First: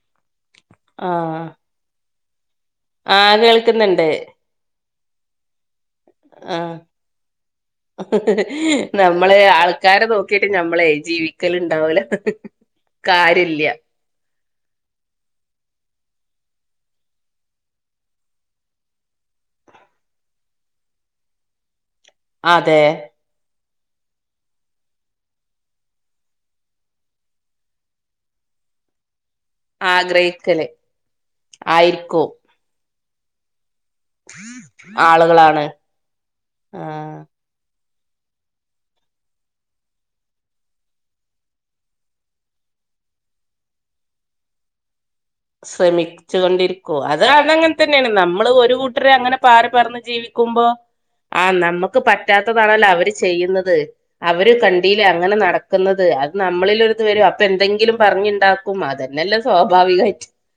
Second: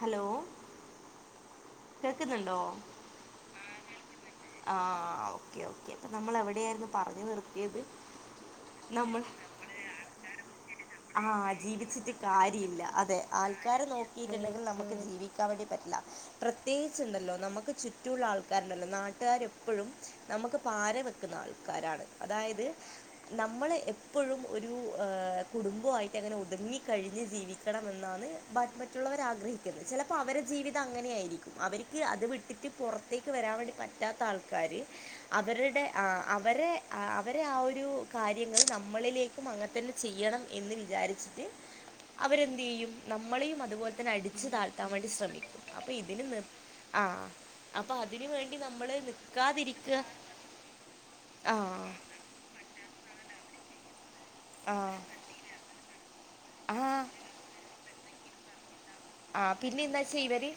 Hello കേൾക്കുന്നുണ്ടോ ആ കേൾക്കുന്നുണ്ട് ആ ഓക്കെ അപ്പൊ നമ്മൾ ആഹ് എവിടെയായിരുന്നു പറഞ്ഞു നിർത്തിയത് നമ്മൾ നമ്മള് ആൾക്കാരെ നോക്കിട്ട് ഞമ്മളെ ആ ജീവിക്കലുണ്ടാവൂല ജീവിച്ചിട്ട് കാര്യമില്ല അതെ കാര്യല്ല ആൾക്കാരെ നോക്കി [unintelligible] നമുക്ക് ജീവിക്കാൻ വേണ്ടി പറ്റില്ല പ്രത്യേകിുണ്ടല്ലോ നമുക്ക് ചുറ്റുമുള്ള ആൾക്കാരുണ്ടല്ലോ നാട്ട ആൾക്കർ എപ്പോഴും നമുക്ക് പാര വെക്കുന്ന ആൾക്കാരാണ് അതായത് അതെ നമ്മളെ എപ്പോഴും ഒരു ഏ കുടുംബമായിട്ട് അങ്ങനെ ഒതുങ്ങി കഴിഞ്ഞ് ജീവിക്കണംമ എന്നാണ് മറ്റുള്ളവർ [unintelligible] ചിലപ്പോൾ അവടെ ആഗ്രഹിക്കല് ജീവിതം അങ്ങനെയായിരിക്കും അവർക്ക് അത് ആയിരിക്കും വിട്ടിട്ട് പുറത്തേക്ക് വരാൻ വേണ്ടി പറ്റ പറ്റാത്ത ആൾക്കാാര് ആളുകളാണ് അവരുടെ ആ അവരെ ആഹ് അവരെ ആ ഒരു കാര്യങ്ങൾ നമ്മളിലേക്കും അങ്ങനെ തന്നെ ചെയ്യണം എന്ന് വിചാരിച്ചിട്ട് അവരെന്ത് ചെയ്യും നമ്മളെയും അതുപോലെ തന്നെ അടിച്ചു താഴത്താൻ വേണ്ടി ശ്രമിക്ക ശ്രമിച്ചുക കൊണ്ടിരിക്കുവ അത അതങ്ങനെ അപ്പൊ തന്നെയാണ് അതിനു നമ്മള് വേണ്ടി ഒരു കൂട്ടര അങ്ങനെ പാറി നിക്കാതിരിക്കുക പററന്ന് ജീവിക്ക ുമ്പോ ആ നമ്മുക്ക് പറ്റാത്തതാണല്ലോ അവര് ചെയ്യുന്നത് അവര് ആ കണ്ടീല്ല അങ്ങനെ നടക്കുന്നത് അത് ആ നമ്മളിലൊരിത് വരും അപ്പൊ എന്തെങ്കിലും പറഞ്ഞു മാതരെല്ലാം ആ പിന്നെ എന്താച്ചാ സ്വാഭാവികമായിട്ട് ഇവര്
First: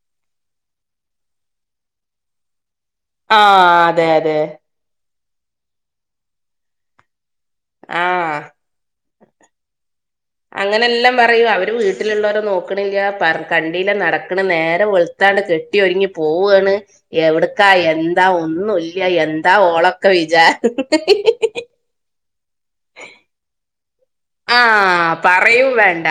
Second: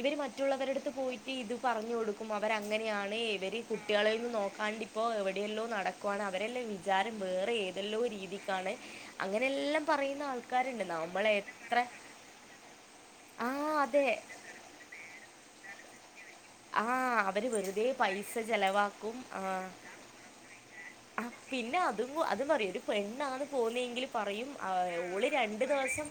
ഇവര് മറ്റുള്ളവരടുത്ത് പോയിട്ട് ഇത് പറഞ്ഞു കൊടുക്കും അവർ അങ്ങനെയാണ് ഇവര് ആഹ് അതെ കുട്ടികളെൊന്ന് അതെ നോക്കാണ്ടിപ്പോ എവിടെയല്ലോ നടക്കുവാണ് അവരെല്ലാം വിചാരം വേറെ ഏതെല്ലോ ആഹ് രീതിക്കാണ് അങ്ങനെല്ലാം പറയുന്ന ആൾക്കാ അങ്ങനെല്ലാം പറയും അവര് വീട്ടിലുള്ളവരെ നോക്കണെങ്കിൽ ആ കണ്ടില്ല അതെ നടക്കുന്ന നേരെ വെളുത്താണ്ട് കെട്ടിൊരുങ്ങി പോവാണ് ആ അവര് എവിടക്കാ വെറുതെ എന്താ പൈസ ഒന്നുമല്ല ചെലവാക്കും എന്താ ആ ഓളൊക്കെ വിചാാര ആ പിന്നെ അതും അതും പററ ഒരു ഫ്രണ്ടാണ് പോുന്നെങ്കിലും പറയും ആ ഓള് രണ്ട പറയും വേണ്ട ദിവസം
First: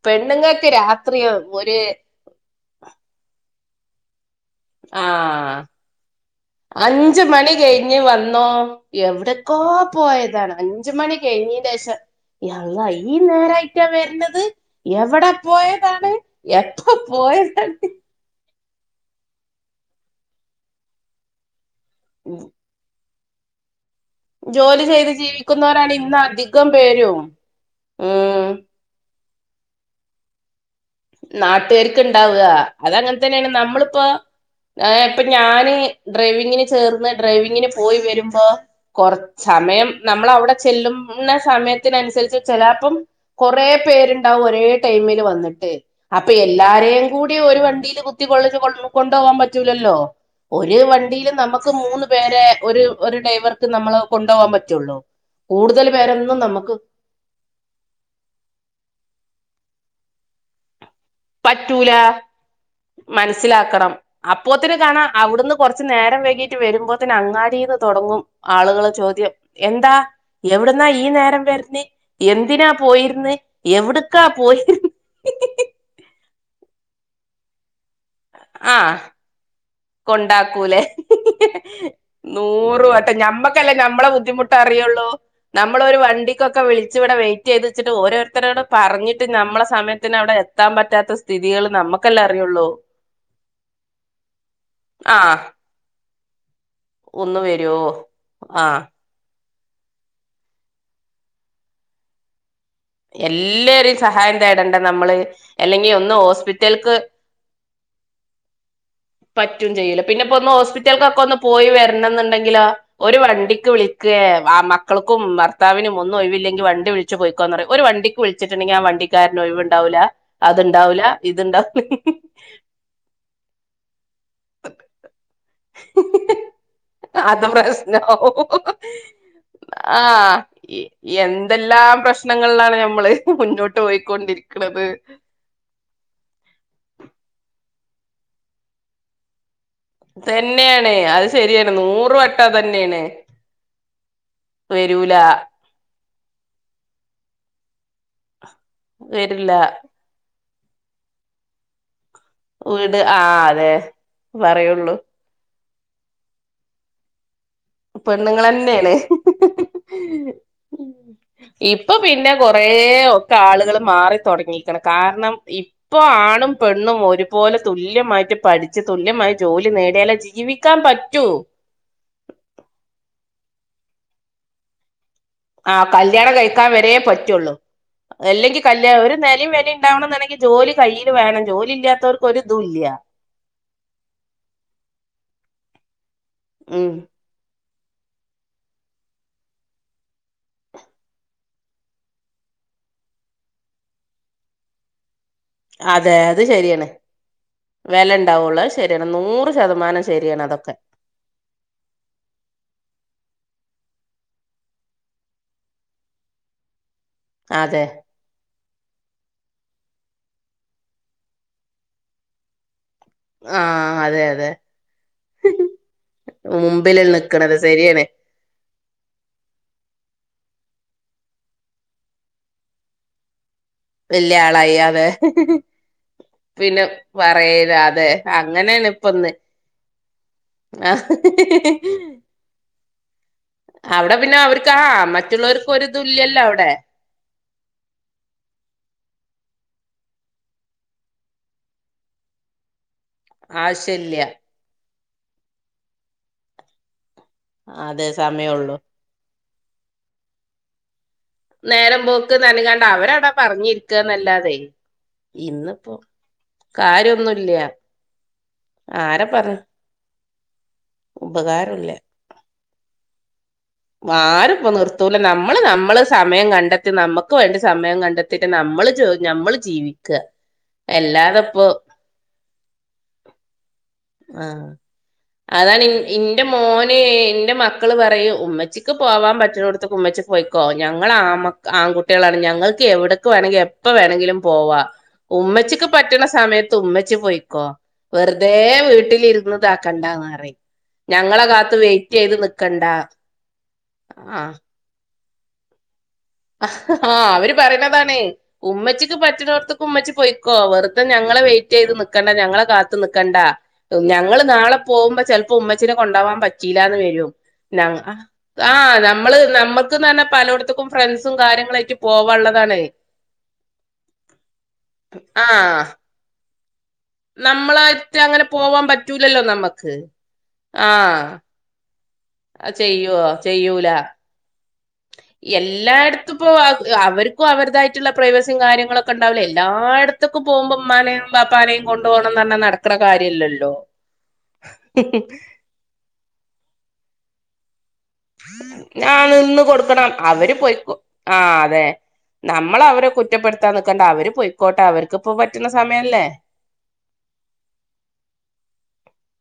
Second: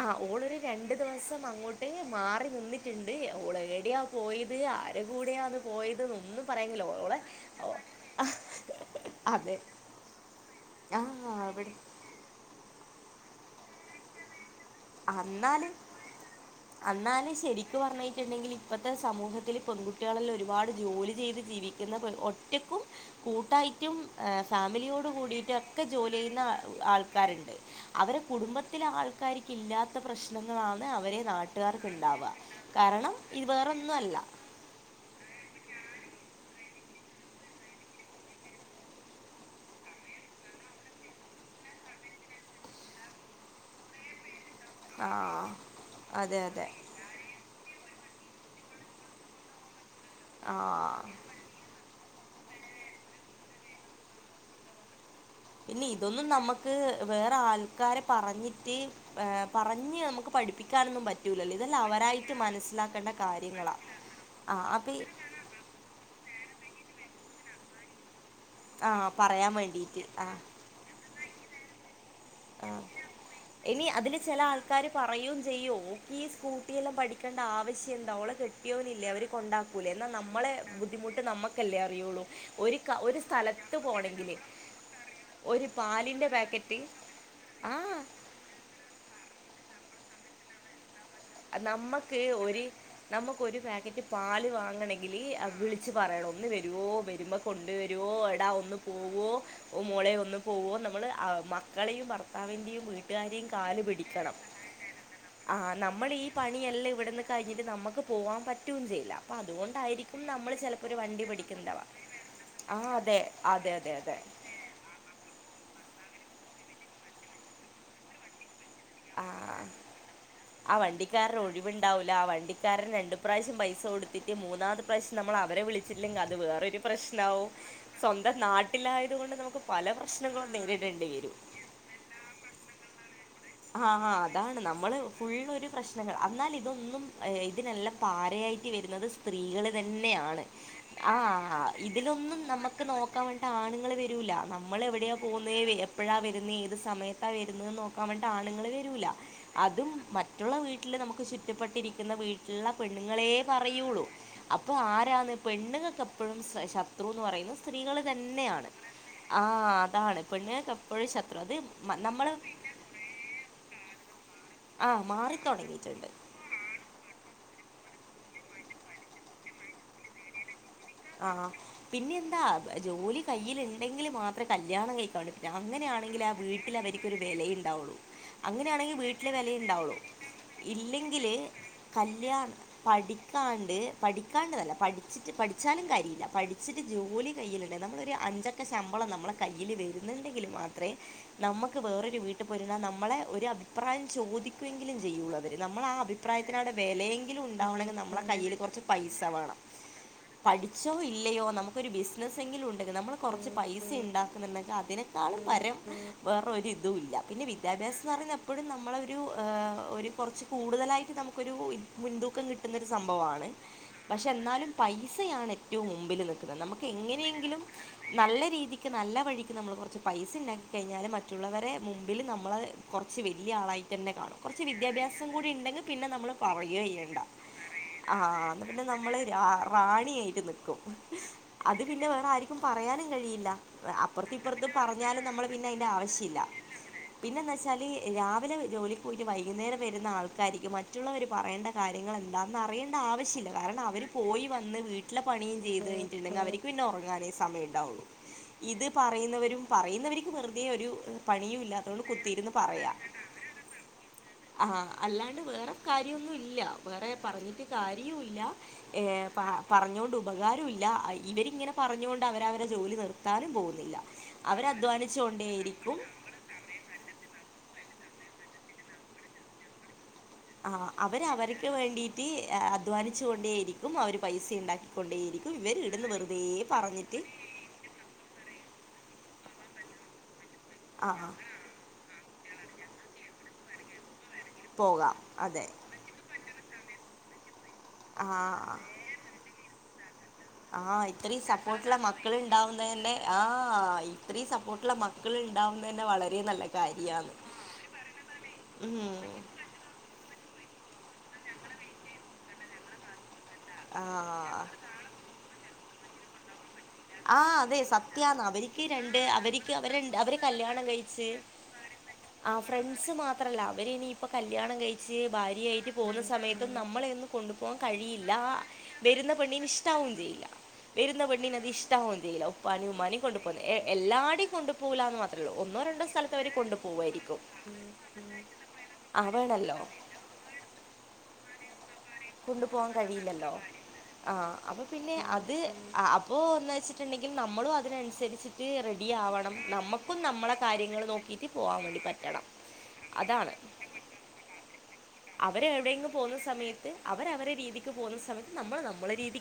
ആ ഓരു പെണ്ണുങ്ങൾക്ക് രണ്ട രാത്രി ദിവസം ഒരു അങ്ങോട്ട് മാറി നിന്നിട്ടുണ്ട് ഓൾറെഡിയാ പോയത് അ ആര ആ കൂടെയാത് പോയത് ഒന്നും പറയാില്ലോ അഞ്ച് മണി കഴിഞ്ഞ് വന്നോ ോളെ എവിടക്കോ പോയതാണ് അഞ്ച മണി കഴിഞ്ഞീ അവിടെ ശശം ങ്ങ ഈ നേരായിട്ടാ വരുന്നത് എവിടെ അന്നാല് പോയതാണ് എപ്പ പോയതാണ് ഇപ്പഴത്തെ സമൂഹത്തിൽ പെൺകുട്ടികളെല്ലാം ഒരുപാട് ജോലി ചെയ്ത് ജീവിക്കുന്ന ഒറ്റക്കും കൂട്ടായി റ്റ ജോലി ഫാമിലിയോട് ചെയ്ത് കൂടിട്ട ഒക്കെ ജീവിക്കുന്നവരാണ് ജോലി ഇന്ന് ചെയ്യുന്ന അധികം പേരും ആൾക്കാരുണ്ട് അവരെ ഉം കുടുംബത്തിലെ ആൾക്ക ക്കാരിക്കില്ലാത്ത പ്രശ്നങ്ങൾ ാണ് അവരെ നാട്ടുകാർക്ക് നാട്ടുകാർക്ക്ുണ്ടാവുക ഉണ്ടാവുക കാരണം ഇത് വേറൊന്നും അല്ല ആ് ഇപ്പൊ ഞാന് ഡ്രൈവിങ്ങിന് ചേർന്ന് ഡ്രൈവിങ്ങിന് പോയി വരുമ്പോ കൊറ സമയം നമ്മൾ അവിടെ ചെല്ലും സമയത്തിനനുസരിച്ച് ചിലപ്പം കൊറ പേരുണ്ടാവും േ ആ ടൈമ വന്നിട്ട് അപ്പൊ അതെ അതെ എല്ലാരേും കൂടി ഒരു വണ്ടിൽ കുത്തി കൊൊള്ള കൊ കൊണ്ടുപകാൻ പറ്റലല്ലോ ഒരു ആ വണ്ടിയിലും നമുക്ക് മൂന്ന് പേരെ ഒരു ഒരു ഡ്രൈവർക്ക് നമ്മള് കൊണ്ടുപോകാൻ പറ്റുള്ളൂ പിന്നെ കൂടുതൽ ഇതൊന്നും പേരൊന്നും നമുക്ക് നമ്മുക്ക് വേറെ ആൾക്കാരെ പറഞ്ഞിട്ട് ഏ പറഞ്ഞ് നമുക്ക് പഠിപ്പിക്കാനൊന്നും പറ്റ പറ്റൂല കാര്യങ്ങളാ മനസ്സിലാക്കണം ആഹ് അപ്പോത്തിന് അപ്പൊ ഈ കാണാ അവിടുന്ന് കുറച്ചു നേരം വൈകി വരുമ്പോ തന്നെ അങ്ങാടിന്ന് തുടങ്ങും ആളുകൾ ആഹ് ചോദ്യം പറയാൻ എന്താ വേണ്ടീട്ട് ആഹ് എവിടുന്നാ ഈ നേരം എന്തിനാ പോയിരുന്ന് ഇനി അതില് എവിടുക്കാ ചില പോയിന്ന് കൂട്ടിയെല്ലാം പഠിക്കേണ്ട ആവശ്യം എന്താ അവളെ ആഹ് കിട്ടിയോനില്ലേ അവര് കൊണ്ടാക്കും എന്നാ നമ്മളെ കൊണ്ടാക്കൂലേ ബുദ്ധിമുട്ട് നമ്മുക്കല്ലേ അറിയുള്ളൂ ഒരു നൂറ് ഒരു സ്ഥലത്ത് പോണെങ്കില് ഒരു നമ്മളരു പാലിൻ്റെ വണ്ടിക്കൊക്കെ പാക്കറ്റ് വിളിച്ചടെ വ ചെയ്തിച്ചിട്ട് ആഹ് ഓരോരുത്തരോട് പറഞ്ഞിട്ട് നമ്മളെ സമയത്തിന് അവിടെ എത്താൻ പറ്റാത്ത സ്ഥിതികൾ നമ്മക്ക് നമ്മക്കല്ലേ ഒരു അറിയുള്ളൂ നമുക്ക് ഒരു പാക്കറ്റ് പ വാങ്ങണമെങ്കിൽത് ആഹ് വിളിച്ചച്ച് പറയണം ഒന്ന് വ വരുവോ വരുമ്പോ ഒന്ന് വരുവോ കൊണ്ടുവരുവോ എടാ ഒന്ന്ു ആഹ് പോവോ ഓ മോളെ ഒന്ന് പോകോ നമ്മള് മക്കളെയും ഭർത്താവിന്റെറെയും എല്ലരും സഹായം തേടണ്ട നമ്മള് അല്ലെങ്കിൽ നമ്മൾ ഈ പണിയെല്ലാം ഇവിടെന്ന് കഴിഞ്ഞിട്ട് നമുക്ക് പോകാൻ പറ്റുകയും ചെയ്ല്ല പറ്റും ചെയ്ല്ല പിന്നെ ഇപ്പോൊ ഒന്ന് ഹോസ്പിറ്റലക്കൊക്കെ ഒന്ന് പോയി പിടിക്കുന്നുണ്ടാവുക വരണ എന്നുണ്ടെങ്കില് ആ ഒരു അതെ വണ്ടിക്ക് അതെ അതെ വിളിക്കുക അതെ ആ മക്കൾക്കും ഭർത്താവിനും ഒന്നും ഒഴില്ലെങ്കിൽ വണ്ടി വിളിച്ചച്ച് പോൊയ്ക്കോന്ന് പറ ഒരു വണ്ടിക്ക് വിളി വിട്ടുണ്ടെങ്കിൽ ആ വണ്ടിക്കാരന് ആഹ് ഒഴിവുണ്ടാവൂല ആ അത്ണ്ടാവൂല വണ്ടിക്കാരന് ഇത്ണ്ടാവല ഒഴിവുണ്ടാവൂല ആ വണ്ടിക്കാരൻ രണ്ട് പൈസ പ്രാവശ്യം കൊടു മൂന്നാമത് പ്രശ്നം നമ്മൾ അവരെ വിളിച്ചിടല്ലെങ്കിൽ അത് വേറൊരു പ്രശ്നാവും സ്വന്തം നാട്ടിലായത് കൊണ്ട് നമുക്ക് പല ആഹ പ്രശ്നങ്ങളും നേരിടേണ്ടി വരും എന്തെല്ലാം പ്രശ്നങ്ങളിലാണ് ഞമ്മള് മുന്നോട്ട് ആഹ ഹ അതാണ് പോയിക്കൊണ്ടിരിക്കണത് നമ്മള് ഫുള്ളൊരു പ്രശ്നങ്ങൾ അന്നാൽ ഇതൊന്നും ഇതിനെല്ലാം പാരയായിട്ട് വരുന്നത് സ്ത്രീകള് തന്നെയാണ് ആ അത് ആ ആ ശരിയാണ് നൂറ് ഇതിലൊന്നും വട്ടം നമുക്ക് തന്നെയാണ് നോക്കാൻ വേണ്ടിട്ട് ആണുങ്ങൾ വരൂല നമ്മൾ എവിടെയാ വരൂല പോകുന്നെ എ- പ്പഴാ വരുന്നേ ഏത് സമയത്താ വരുന്ന് നോക്കാൻ വേണ്ടിട്ട് ആണുങ്ങൾ വരൂല്ല വരില്ല അതും മ- റ്റുള്ള വീട്ടിൽ നമുക്ക് ചുറ്റപ്പെട്ടിരിക്കു- ന്ന വീട്ടിലുള്ള വീട് ആ പെണ്ണുങ്ങളേ അതെ പറയുള്ളൂ അപ്പൊ പറയുള്ളൂ ആരാന്ന് പെണ്ണുങ്ങൾക്കെപ്പോഴും ശത്രു എന്ന് പറയുന്നത് പെണ്ണുങ്ങളെന്നെണ് ഹിഹി ആഹ അതാണ് പെണ്ണ്ങ്ങക്ക് എപ്പോഴും ശത്രു അത് ഇപ്പൊ നമ്മള് പിന്നെ കൊറേ ഒക്കെ ആളുകൾ മാറി തുടങ്ങിയിരിക്ക്ണ് ആ കാരണം ഇപ്പോ മാറിത്തുടങ്ങിയിട്ടുണ്ട് ആണും പെണ്ണും ഒരുപോലെ തുല്യ തുല്യമായിട്ട് പഠിച്ച് തുല്യമായി ജോലി നേടിയാലെ ജീവിക്ക- ആഹ പിന്നെ എന്താ ജോലി കയ്യിലു ണ്ടെങ്കിൽ മാത്രം കല്യാണം കഴി- ആ അങ്ങനെയാണെങ്കിൽ ആ കല്യാണം കഴിക്കാൻ വീട്ടിൽ വരേ അവർക്കൊരു പറ്റുള്ളൂ വിലയുണ്ടാവുള്ളു അല്ലെങ്കിൽ കല്യാ അങ്ങനെയാണെങ്കിൽ ഒരു വീട്ടിലെ നിലയും വിലയും വിലുണ്ടാവുള്ളൂ ഉണ്ടാവണം എന്നുണ്ടെങ്കിൽ ജോലി കയ്യിൽ ഇല്ലെങ്കില് വേണം ജോലി ഇല്ലാത്തവർക്ക് ഒരു കല്യാണം ഇതും ഇല്ല പഠിക്കാണ്ട് പഠിക്കാണ്ട്ന്നല്ല പഠിച്ചിട്ട് പഠി ച്ചാലും കാര്യയില്ല പഠിച്ചിട്ട് ഉം ജോലി കയ്യിൽ നമ്മളൊരു അഞ്ചക്ക ശമ്പളം നമ്മളെ കയ്യിൽ വരുന്നുണ്ടങ്കിൽ മാത്രെ നമ്മക്ക് വേറൊരു വീട്ടിൽ പോയ് നിന്ന നമ്മളെ ഒരു അഭിപ്രായം ചോദിക്കുമെങ്കിലും ചെയ്യുള്ളൂ വര് നമ്മള ആ അതെ അത് അഭിപ്രായത്തിനടെ ശരിയാണ് വിലയെങ്കിലും ഉണ്ടാവണെങ്കിൽ വില നമ്മളുടെ കയ്യില് ഉണ്ടാവുള്ളൂ അത് കുറച്ച് ശരിയാണ് പൈസ നൂറ് വേണം ശതമാനം ശരിയാണ് അതൊക്കെ പഠിച്ചോ ഇല്ലയോ നമുക്കൊരു ബിസിനസ് എങ്കിലും ഉണ്ടെങ്കിൽ നമ്മൾ കുറച്ച് പൈസ ഉണ്ടാക്കുന്നുണ്ടെങ്കിൽ അതിനേക്കാൾ പരം വേറോരി തും ഇല്ല പിന്നെ അതെ വിദ്യാഭ്യാസംന്ന് പറയുന്നേ എപ്പോഴും നമ്മളൊരു ഹെ ഒരു കുറച്ച് കൂടുതലായിട്ട് നമുക്കൊരു മുൻതൂക്കം കിട്ടുന്ന സംഭവമാണ് ആഹ് അതെ പക്ഷെ അതെ എന്നാലും പൈ സയാണ് ഏറ്റവും മുമ്പിൽ നിക്കുന്നത് നമ്മക്ക് മുമ്പില് നിക്കണത് എങ്ങനെങ്കിലും ശരിയാണ് നല്ല രീതിക്ക് നല്ല വഴിക്ക് നമ്മൾ കുറച്ചു പൈസ ഉണ്ടാക്കി കഴിഞ്ഞാൽ മറ്റുള്ളവരെ മുമ്പില് നമ്മള് കുറച്ച് വെ ല്യ ആളായിട്ടന്നെ വല്യ കാണും കുറച്ച് ആളായി അതെ വിദ്യാഭ്യാസം കൂടി ഉണ്ടെങ്കിൽ പിന്നെ നമ്മള് പിന്നെ പറയുകയെ ചെയ്യണ്ട പറയല അതെ ആ ആന്ന പിന്നെ അങ്ങനെയാണ് നമ്മള് ഇപ്പൊന്ന് റാണിയായിട്ട് നിക്കും ആഹ് ഹ് അത് പിന്നെ വേറെ ആർക്കും പറയാനും കഴിയില്ല അപ്പുറത്തിപ്പുറത്തും ആഹ് മറ്റുള്ളവർക്ക് ഒരിതും ഇല്യല്ലോ അവിടെ പിന്നെന്ത വെച്ചാല് രാവിലെ ജോലിക്ക് പോയിട്ട് വൈകുന്നേരം വരുന്ന ആൾക്കാർക്ക് മറ്റുള്ളവർ പറയേണ്ട കാര്യങ്ങൾ എന്താന്ന് അറിയ യടാ ആവശ്യല്ല കാരണം അവര് ആവശ്യല്ല പോയി വന്ന് വീട്ടിലെ പണിയും ചെയ്തു കഴിഞ്ഞിട്ടുണ്ടെങ്കിൽ അവർക്ക് പിന്നെ ഉറങ്ങാനെ സമയം ഉണ്ടാവുള്ളു അതെ സമയള്ളൂ ഇത് പറയുന്നവരും പറയുന്നവർക്ക് വെറുതെ ഒരു പണിയും നേരം ഇല്ലാത്തതുകൊണ്ട് പോക്ക് കുത്തിയിരുന്ന് നർഞ്കാണ്ട് പറയാ അവര അവിടെ പറഞ്ഞിരിക്കാന്നല്ലാതെ ആഹ് അല്ലാണ്ട് വേറെ ഇന്ന്പ്പോ കാര്യൊന്നും ഇല്ല വേറെ പറഞ്ഞിട്ട് കാര്യവുല്ല ഏ ആരെ പറ പറഞ്ഞുകൊണ്ട് ഉപകാരൂല്ല ഇവരിങ്ങനെ ഉപകാരല്ല പറഞ്ഞുകൊണ്ട് അവര അവരെ ജോലി നിർത്താനും പോകുന്നില്ലാ ആരുംപ്പോ നിർത്തൂല നമ്മള് നമ്മള് സമയം കണ്ടെത്തി നമ്മക്ക് വേണ്ടി സമയം കണ്ടെത്തി നമ്മള് ജോ നമ്മള് ജീവിക്കുക ആ അവര് അവർക്ക് വേണ്ടിട്ട് അധ്വാനിച്ചു കൊണ്ടേയിരിക്കും അവര് പൈസ ഉണ്ടാക്കിക്കൊണ്ടേയിരിക്കും ഇവര് ഇടുന്ന് വെറുതെ അതാണ്ന്റെ മോന് പറഞ്ഞിട്ട് ന്റെ മക്കള് പറയും ഉമ്മച്ചിക്ക് പോവാൻ പറ്റുന്നോട്ത്ത്ക്ക് ഉമ്മച്ചി പോയിക്കോ ഞങ്ങൾ ആ ആഹ് ആൺകുട്ടികളാണ് ഞങ്ങൾ എനിക്ക് എവിടക്ക് വേണമെങ്കിലും എപ്പ വേണെങ്കിലും പോവാ പോകാം അതെ ഉമ്മച്ചിക്ക് പറ്റ്ണ സമയ ത്തുമ്മച്ചി പോയിക്കോ വെറുതെ ആഹ് വീട്ടിലിരുന്ന് ഇതാക്കണ്ടാന്ന് പറയും ആഹ് ഇത്രയും ഞങ്ങളെ കാത്ത് സപ്പോർട്ടുള്ള വെയിറ്റ് മക്കള് ചെയ്ത് നിക്കണ്ട ഉണ്ടാവുന്നന്നെ ആഹ് ഇത്രയും സപ്പോർട്ടുള്ള മക്കൾ ഉണ്ടാവുന്നന്നെ വളരെ നല്ല ആ കാര്യമാണ് അവര് പറയുന്നതാണേ ഉമ്മച്ചിക്ക് ഉം പറ്റ്ണോട്ത്ത്ക്ക് ഉമ്മച്ചി പൊയ്ക്കോ വെറു തെ ഞങ്ങളെ വെയിറ്റ് ചെയ്ത് നിക്കണ്ട ഞങ്ങളെ കാത്ത് നിക്കണ്ട ഞങ്ങള് ആഹ് നാളെ പോകുമ്പോ ചെലപ്പോ ഉമ്മ ചിനെ കൊണ്ടാവാൻ പറ്റില്ലാന്ന് വരും ആഹ് അതെ സത്യാന്ന് ആ അവര്ക്ക് രണ്ട് നമ്മള് അവര്ക്ക് അവരെ നമ്മുക്ക്ന്ന് പറഞ്ഞാ പലയിടത്തക്കും ട്രെസും കാര്യങ്ങളയിട്ട് ആ ഫ്രണ്ട്സ് മാത്രല്ല അവര് ഇനിയിപ്പ കല്യാണം കഴിച്ച് ആഹ് ഭാര്യയായിട്ട് പോകുന്ന നമ്മളെ ഒന്നും കൊണ്ടുപോകാൻ നമ്മളായിട്ട് കഴിയില്ല അങ്ങനെ പോവാൻ വരുന്ന പറ്റൂലല്ലോ പണീന് നമ്മക്ക് ഇഷ്ടാവും ചെയ്യില്ല ആഹ് വെരുന്നപ്പെണ്ണിന്നതിഷ്ട്ട തില്ലലൊ ഉപ്പാനി ഉമ്മാനെ ചെയ്യോ കൊണ്ടു പോകുന്നത് ചെയ്യൂല എല്ലാടെേയും കൊണ്ട് പോകില്ല എന്ന് മാത്രള്ളൂ ഒന്നോ രണ്ടോ എല്ലായിടത്തും സ്ഥലത്ത് ഇപ്പൊ അവർ കൊണ്ട് പോകുമായിരിക്കും അവർക്കും അവരുതായിട്ടുള്ള പ്രവസിയും കാര്യങ്ങളൊക്കെ ഉണ്ടാവില്ല ആവേണല്ലോ എല്ലായിടത്തൊക്കും പോകുമ്പോം ഉമ്മാനെയും ബാ കൊണ്ടു പോവാാൻ കഴിയില്ലല്ലോ ആ അപ്പൊ പിന്നെ അത് അപ്പോ ഒന്ന് വെച്ചിട്ടു ണ്ടെങ്കിൽ നമ്മളു അതിന് അനുസരിച്ചിട്ട് റെഡി ആ ആവണം നിന്ന് കൊടുക്കണം നമുക്കും നമ്മളെ അവര് പോയിക്കോ കാര്യങ്ങൾ ആ നോക്കിട്ട് പോവാൻ അതെ വേണ്ടി പറ്റണം നമ്മൾ അവരെ അതാണ് കുറ്റപ്പെടുത്താൻ നിക്കണ്ട അവര് പോയിക്കോട്ടെ അവർക്ക്പ്പോ പറ്റുന്ന സമയല്ലേ അവര് അവരെ രീതിക്ക് പോകുന്ന സമയത്ത് നമ്മൾ നമ്മളെ രീതി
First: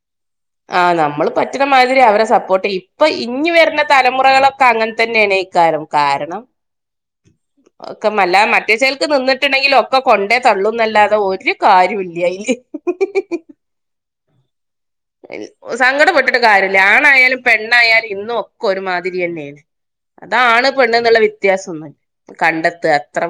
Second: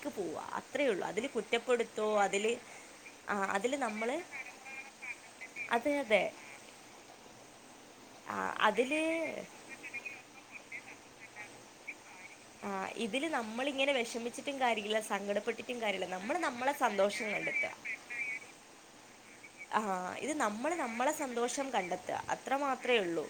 ആ നമ്മള് പറ്റണമാതിരി അവരെ അതിൽ സപ്പോർട്ട് ഇപ്പൊ ഇനി അതിൽ വരുന്ന നമ്മൾ തലമുറകളൊക്കെ അങ്ങനത്തെ തന്നെയാണ് ഇക്കാലം അതെ അതെ കാരണം ഒക്കെ അല്ല മറ്റേ അതിൽ ചേർക്ക് നിന്നിട്ടുണ്ടെങ്കിൽ ഒക്കെ കൊണ്ടേ തള്ളുന്നല്ലാതെ ഒരു കാര്യമില്ല ആ അതില് ഇതില് നമ്മൾ ഇങ്ങനെ വിഷമിച്ചിട്ടും കാര്യമില്ല സങ്കടപ്പെട്ടിട്ടും കാര്യമില്ല നമ്മൾ സങ്കടംപ്പെെട്ടിട്ട് നമ്മളെ കാര്മില്ല സന്തോഷം ആണായാലും കണ്ടെത്തുക പെണ്ണായാലും ഇന്നും ഒക്കെ ഒരുമാ ആ ഇത് അതാണ് നമ്മൾ പെണ് നമ്മളെ എന്നുള്ള വ്യത്യാസ സന്തോഷം ഒന്ന കണ്ടെത്തുക അത്ര കണ്ടത്ത് മാത്രമേ അത്ര ഉള്ളൂ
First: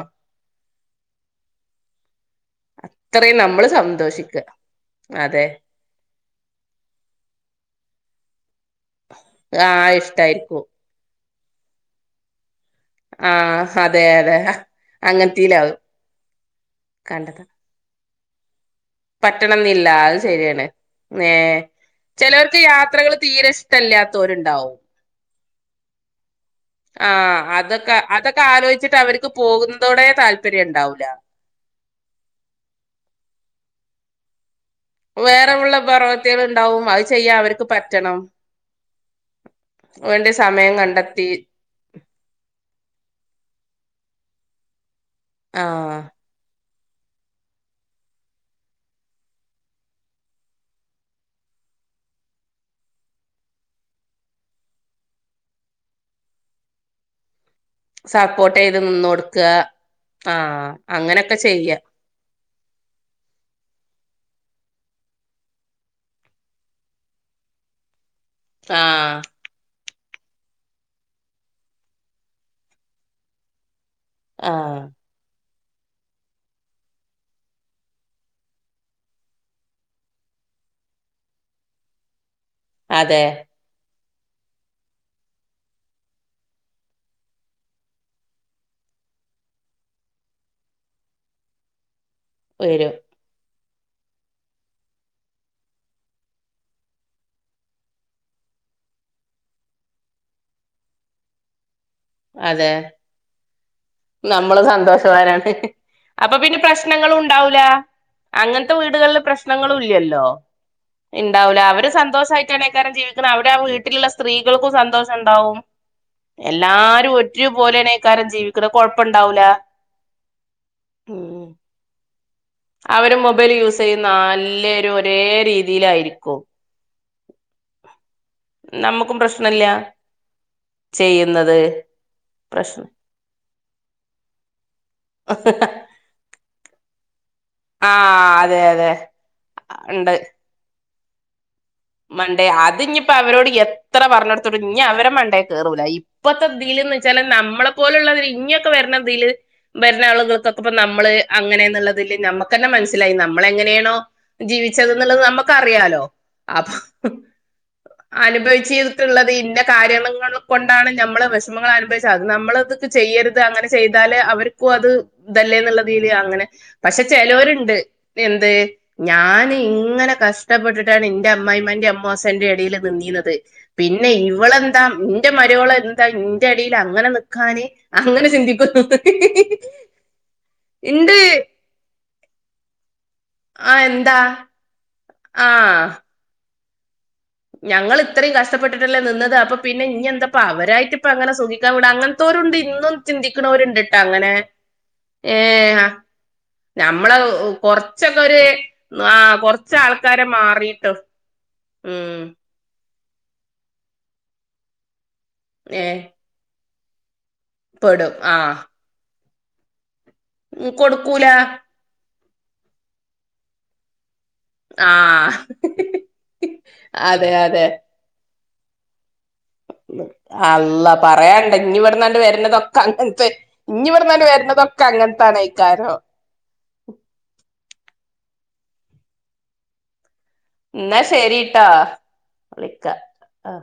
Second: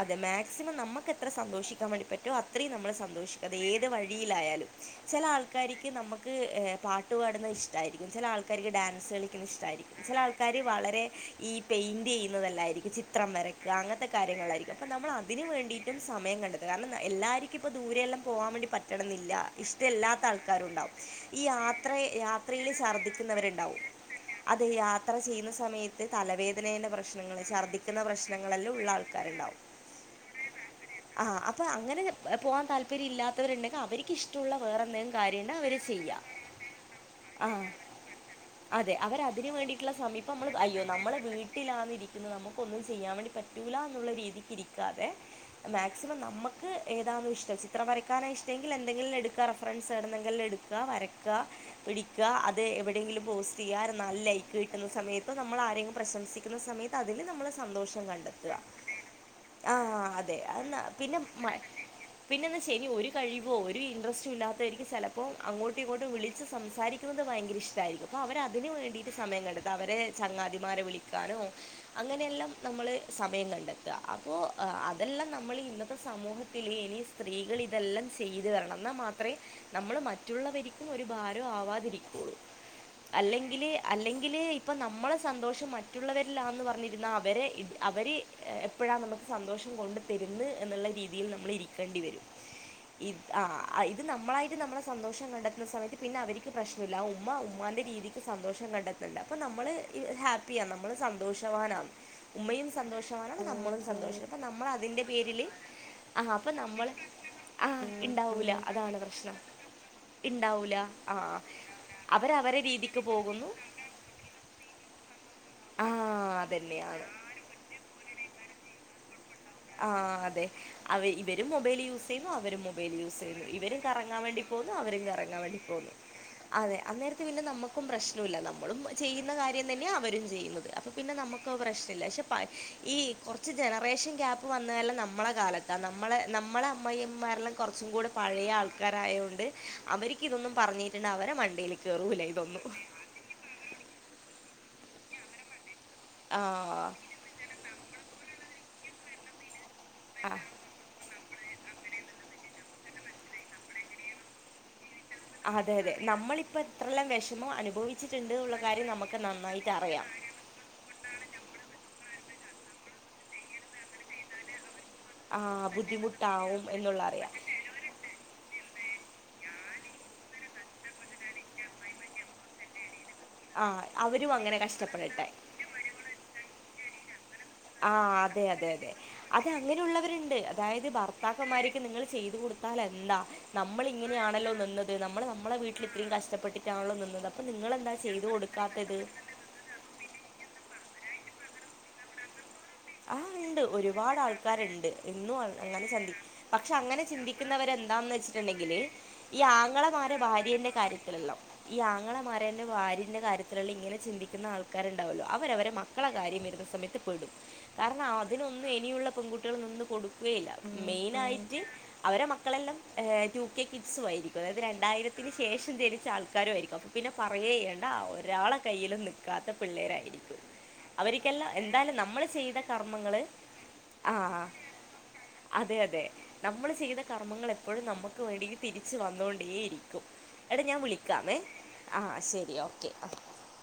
അതെ മാക്സിമം നമുക്ക് എത്ര സന്തോഷിക്കാൻ വേണ്ടി പറ്റും അത്ര നമ്മ അത്രയും സന്തോഷിക്ക നമ്മള് ഏത് സന്തോഷിക്ക വഴിയിലായാലും ചില അതെ ആൾക്കാക്ക് നമക്ക്ട്ട പാടുന്നത് ഇഷ്ടരിക്കും ചില ആൾക്കാർക്ക് ഡാൻസ് കളിക്കുന്നത് ആ ഇഷ്ടമായിരിക്കും ആക്കർ ഇഷ്ടായിരിക്കും വളരെ ഈ പെയിന്റ് ചെയ്യുന്നതല്ലായിരിക്കും ഈ ചിത്രം ആ വരക്കുക അതെ അങ്ങനത്തെ അതെ കാര്യങ്ങളായിരിക്കും അപ്പൾ നമ്മൾ അതിന് അങ്ങനത്തീലാവും വേണ്ടിയിട്ടും സമയം കണ്ടത് കാരണം കണ്ടത് എല്ലാവർക്കും ഇപ്പോൾ ദൂരെെയെല്ലാം പോവാൻ വേണ്ട പ ഇടുന്നില്ല പറ്റണംന്നില്ല അത് ഇഷ്ടമല്ലാത്ത ശരിയാണ് ആൾക്കാാരും ഉണ്ടാവും ഏ ഈ യാത്ര യാത്രൽ ഛർദ്ദിക്കുന്നവരുണ്ടാവും അതെ ാത്തവരുണ്ടാവും യാത്ര ചെയ്യുന്ന സമയത്ത് തലവേദ ആഹ അതൊക്കെ അതൊക്കെ ഉള്ള ആലോചിച്ചിട്ട് അവർക്ക് ആൾക്കാരുണ്ടാവും. പോകുന്നതോടെ താല്പര്യം ഉണ്ടാവൂല ആ അപ്പൊ അങ്ങനെ പോവാൻ താല്പര്യം ഇല്ലാത്തവരുണ്ടെങ്കിൽ അവർക്ക് ഇഷ്ടമുള്ള വേറെ ഉള്ള പർവത്തികൾ ഉണ്ടാവും അത് ചെയ്യാ അവർക്ക് പറ്റണം അതിനന് വേണ്ടിയിട്ടുള്ള വേണ്ടി സമീപം നമ്മൾ സമയം അയ്യോ നമ്മൾ കണ്ടെത്തി വീട്ടാന്ന ഇരിക്കുന്നത് നമുക്കൊന്നും ചെയ്യാൻ വേണ്ടി പറ്റൂില്ല രീതിക്ക് ഇരിക്കാതെ ആഹ് മാക്സിമം നമുക്ക് നമക്ക് ഏതാണ ഇഷ്ടം ചിത്രം വരക്കാനാണ് ഇഷ്ടമെങ്കിൽ എന്തെങ്കിലും എടുക്കുക ഫറൻസ്േണ എെങ്കിലും എക്കുക വരക്കുക പിടിക്കുക അത് എവിടെയെങ്കിലും പോസ്റ്റ് ചെയ്യാൻ നല്ല ലൈക്ക് കിട്ടുന്ന സമയത്തോ നമ്മൾ ആരെങ്കിലും പ്രശംസിക്കുന്ന സമയത്ത് അതിൽ നമ്മൾ സപ്പോർട്ട് ചെയ്ത് നിന്ന കൊടുക്കുക ആ അതെ. ആഹ അതെന്നാ പിന്നെ അങ്ങനെയൊക്കെ മ ചെയ്യുക പിന്നെന്ന് വച്ചനി ഒരു കഴിവോ ഒരു ഇൻട്രസ്റ്റ് ഇല്ലാത്തവക്ക് ചിലപ്പോൾ അങ്ങോട്ടും ഇങ്ങോട്ടും വിളിച്ചച്ച് സംസാരിക്കുന്നത് ഭയങ്കര ഇഷ്ടമായിരിക്കും അപ്പ അവൻ അതിനന് വേണ്ടിട്ട് ആഹ് സമയം കണ്ടെത്ത അവരെ സംങ്ങാതിമാരെ വിളിക്കാനോ അങ്ങനെയെല്ലാം നമ്മൾ സമയം കണ്ട അപ്പോൊ ആഹ് അതെല്ലാം നമ്മൾ ഇന്നത്തെ സമൂഹത്തി ഇനി സ്ത്രീകൾ ഇതെല്ലാം ചെയ്തു വരണം എന്നാൽ മാത്രമേ നമ്മള് മറ്റുള്ളവർ ഒരു ഭാരം ആവാതിരിക്കുള്ളൂ അതെ അല്ലെങ്കിൽ അല്ലെങ്ക ഇപ്പൊ നമ്മളെ സന്തോഷം മറ്റുള്ളവരിലാന്ന് പറഞ്ഞിരുന്ന അവരെ അവര് എപ്പോഴാ നമ്മ സന്തോഷം കൊണ്ട് തന്ന് എന്നുള്ള രീതിയിൽ നമ്മൾ ഇരിക്കേണ്ടി വരും വരും ഇ ആ ഇത് നമ്മളായിട്ട് നമ്മുടെ സന്തോഷം കണ്ടെത്തുന്ന സമയത്ത് പിന്നെ അവർക്ക് പ്രശ്നമില്ല ഉമ്മ ഉമ്മാൻന്റെ രീതി എക്ക് സന്തോഷം കണ്ടെത്തണ്ട് അപ്പോൾ നമ്മള് ഹാപ്പിയാണ് നമ്മള് സന്തോഷവാനാണ് ഉമ്മയും അതെ സന്തോഷമാ നമ്മളും സന്തോഷ അപ്പൊ നമ്മള് നമ്മൾ അതിന്റെ പേരില് സന്തോഷവാനാണ് അപ്പൊ പിന്നെ പ്രശ്നങ്ങള ഉണ്ടാവൂല ഉണ്ടാവില്ല അങ്ങനത്തെ അതാണ് വീടുകളില് പ്രശ്നം പ്രശ്നങ്ങള ഇല്ലല്ലോ ഉണ്ടാവൂല ആ ഉണ്ടാവില്ല അവര് അവരവരെ സന്തോഷമായിട്ടാണ് ഇക്കാര്യം രീതിക്ക് ജീവിക്കുന്നത് പോകുന്നു അവവിടെ ആ വീട്ടിലുള്ള സ്ത്രീകൾക്കും സന്തോഷം ഉണ്ടാവും ആ അതന്നെയാണ് എല്ലാരും ഒറ്റപലെന്നക്കാരം ജീവിക്കുന്നത് കൊഴപ്പമണ്ട് ആ അതെ ഉം ഇവരും മൊബൈൽ യൂസ് അവ മൊബൈൽ അവര് യൂസ് ചെയ്യുന്നു മൊബൈൽ യൂസ് ഇവരും ചെയ്യുന്ന കറങ്ങാൻ വേണ്ടി പോുന്നു എല്ലാരും അവരും ഒരേ കറങ്ങാൻ വേണ്ടി പോുന്നു രീതിയിലായിരിക്കും അതെ അന്നേരത്തെ ന്നെ നമ്മുും പ്രശ്നം നമ്മളും നമ്മുക്കും ചെയ്യുന്ന പ്രശ്നല്ല കാര്യം തന്നെയ അവരും ചെയ്യുന്നത് അപ്പൊ പിന്നെ നമുക്ക് ചെയ്യുന്നത് പ്രശ്നമില്ല പക്ഷെ പ്രശ്നം ഈ കുറച്ച് ജനറേഷൻ ഗ്യാപ്പ് വന്നതല്ല നമ്മളെ കാലത്താണ് നമ്മളെ നമ്മളെ അമ്മയും മാരെല്ലാം കുറച്ചും കൂടെ ആഹ് പഴയ അതെ അതെ ആൾക്കാരായത്ൊണ്ട് ഉണ്ട് അവർക്ക് ഇതൊന്നും പറഞ്ഞിട്ടുണ്ട് അവരെ മണ്ടിയില മണ്ടേ അത് ഇനിയിപ്പോ അവരോട് എത്ര പറഞ്ഞെടുത്തോട്ടും ഇനി അവരെ മണ്ടെ കേയറൂല ഇപ്പത്തെതില്ന്ന് ആ വെച്ചാല് നമ്മളെ പോലുള്ളതില് ഇങ്ങൊക്കെ വരണതില് ഭരുന്ന ആഹ് ആളുകൾക്കൊക്കെ ഇപ്പ നമ്മള് അങ്ങനെെന്നുള്ളതില് നമ്മുക്ക് തന്നെ മനസ്സിലായി നമ്മള എങ്ങനെയാണോ ജീവി ുള്ളത് അതെ അതെ നമുക്കറിയാാലോ നമ്മളിപ്പോ അപ്പൊ എത്രല്ലാം വിഷമം അനുഭവിച്ചിട്ടുണ്ട് ഉള്ള അനുഭവിച്ച കാര്യം നമുക്ക് ചെയ്തിട്ടുള്ളത് ഇന്ന നന്നായിട്ട് അറിയാം കാര്യങ്ങൾ കൊണ്ടാണ് നമ്മള് വിഷമങ്ങൾ അനുഭവിച്ചാ അ നമ്മളതെ ചെയ്യരുത് അങ്ങനെ ചെയ്താല് അവർ അത് ഇതല്ലേ ആഹ് എന്നുള്ളതില് അങ്ങനെ ബുദ്ധിമുട്ടാവും എന്നുള്ള പക്ഷെ അറിയാം ചിലവരുണ്ട് എന്ത് ഞാൻ ഇങ്ങനെ കഷ്ടപ്പെട്ടിട്ടാണ് എന്റെ അമ്മായിമ്മന്റെ അന്റെഅമ്മൂസന്റെ ഇടയിൽ നിന്നീന്നത് ആഹ് പിന്നെ അവരും അങ്ങനെ ഇവളെന്താ കഷ്ടപ്പെടട്ടെ ഇന്റെ മരുമോളെന്താ ഇന്റെ അടിൽ അങ്ങനെ നി ആ അതെ അതെ അതെ അതെ അങ്ങനെയുള്ളവരുണ്ട് അതായത് ഇണ്ട് ഭർത്താക്കന്മാരക്ക് നിങ്ങൾ ചെയ്തു കൊടു ത്താല എന്താ ആ നമ്മൾ എന്താ ഇങ്ങനെയാണല്ലോ നിന്നത് നമ്മൾ നമ്മെ വീട്ടിൽ ആഹ് ഇത്രയും കഷ്ടപ്പെട്ടിട്ടാണല്ലോ നിന്നത് അപ്പം നിങ്ങളെന്താ ഞങ്ങൾ ചെയ്തു ഇത്രയും കൊടുക്കാത്തത് കഷ്ടപ്പെട്ടിട്ടല്ലേ നിന്നത് അപ്പൊ പിന്നെ ഇനി എന്താപ്പ അവരായിട്ട് അപ്പ അങ്ങനെ സുഖിക്കാൻ വിടാ അങ്ങനത്തൊരുണ്ട് ആ ഉണ്ട് ഒരുപാട് ആൾക്കാരുണ്ട് എന്നും അങ്ങനെ ഏ ചി പക്ഷെ അങ്ങനെ നമ്മളെ ചിന്തിക്കുന്നവരെ എന്താന്ന് കൊറച്ചൊക്കെ ഒരു വെച്ചിട്ടുണ്ടെങ്കിൽ ആ ഈ കൊറച്ച് ആങ്ങളമാര് ആൾക്കാരെ ഭാര്യന്റെ മാറിട്ടോ കാര്യത്തിലല്ലാം ഈ ഉം ആങ്ങളമാർ ന്റെ ഭാര്യന്റെ കാര്യത്തിലുള്ള ഇങ്ങനെ ചിന്തിക്കുന്ന ആൾക്കാരുണ്ടാവല്ലോ അവര അവരെ ഏ മക്കളെ കാര്യം വരുന്ന സമയ ടും കാരണം പെടും ആ അതിനൊന്ന് ഇനിയുള്ള പെൺകുട്ടികൾ നിന്ന് കൊടു യില്ല മെയിന് കൊടുക്കൂല ആയിട്ട് അവരെ മക്കളെല്ലാം ടു കെ കിഡ്സും ആയിരിക്കും അ അതായത് ആ രണ്ടായിരത്തിന് ശേഷം ജനിച്ച ആൾക്കാരുവായിരിക്കും അപ്പോൾ പിന്നെ അതെ പറയുക അതെ ചെയ്യേണ്ട ഒരാളെ കയ്യിലും നിക്ക് ത്ത പിള്ളേരായിരിക്കും അള്ള അവർക്കെല്ലാം പറയാണ്ട ഇനി എന്തായാലും ഇവിടുന്നാണ്ട് നമ്മള് ചെയ്ത വരുന്നതൊക്കെ കർമ്മങ്ങൾ അങ്ങനത്തെ ഇനി ആ ഇവിടെ വരുന്നതൊക്കെ അതെ അങ്ങനത്തൻയിക്കാരോ അതെ നമ്മൾ ചെയ്ത കർമ്മങ്ങൾ എപ്പോഴും നമുക്ക് വേണ്ടി തിരിച്ചു വന്നുകൊണ്ടേയിരിക്കും എടാ ഞാൻ എന്നാ വിളിക്കാമേ ശരിട്ടാ ആ ശരി വിളിക്ക ഓക്കെ ആ ആഹ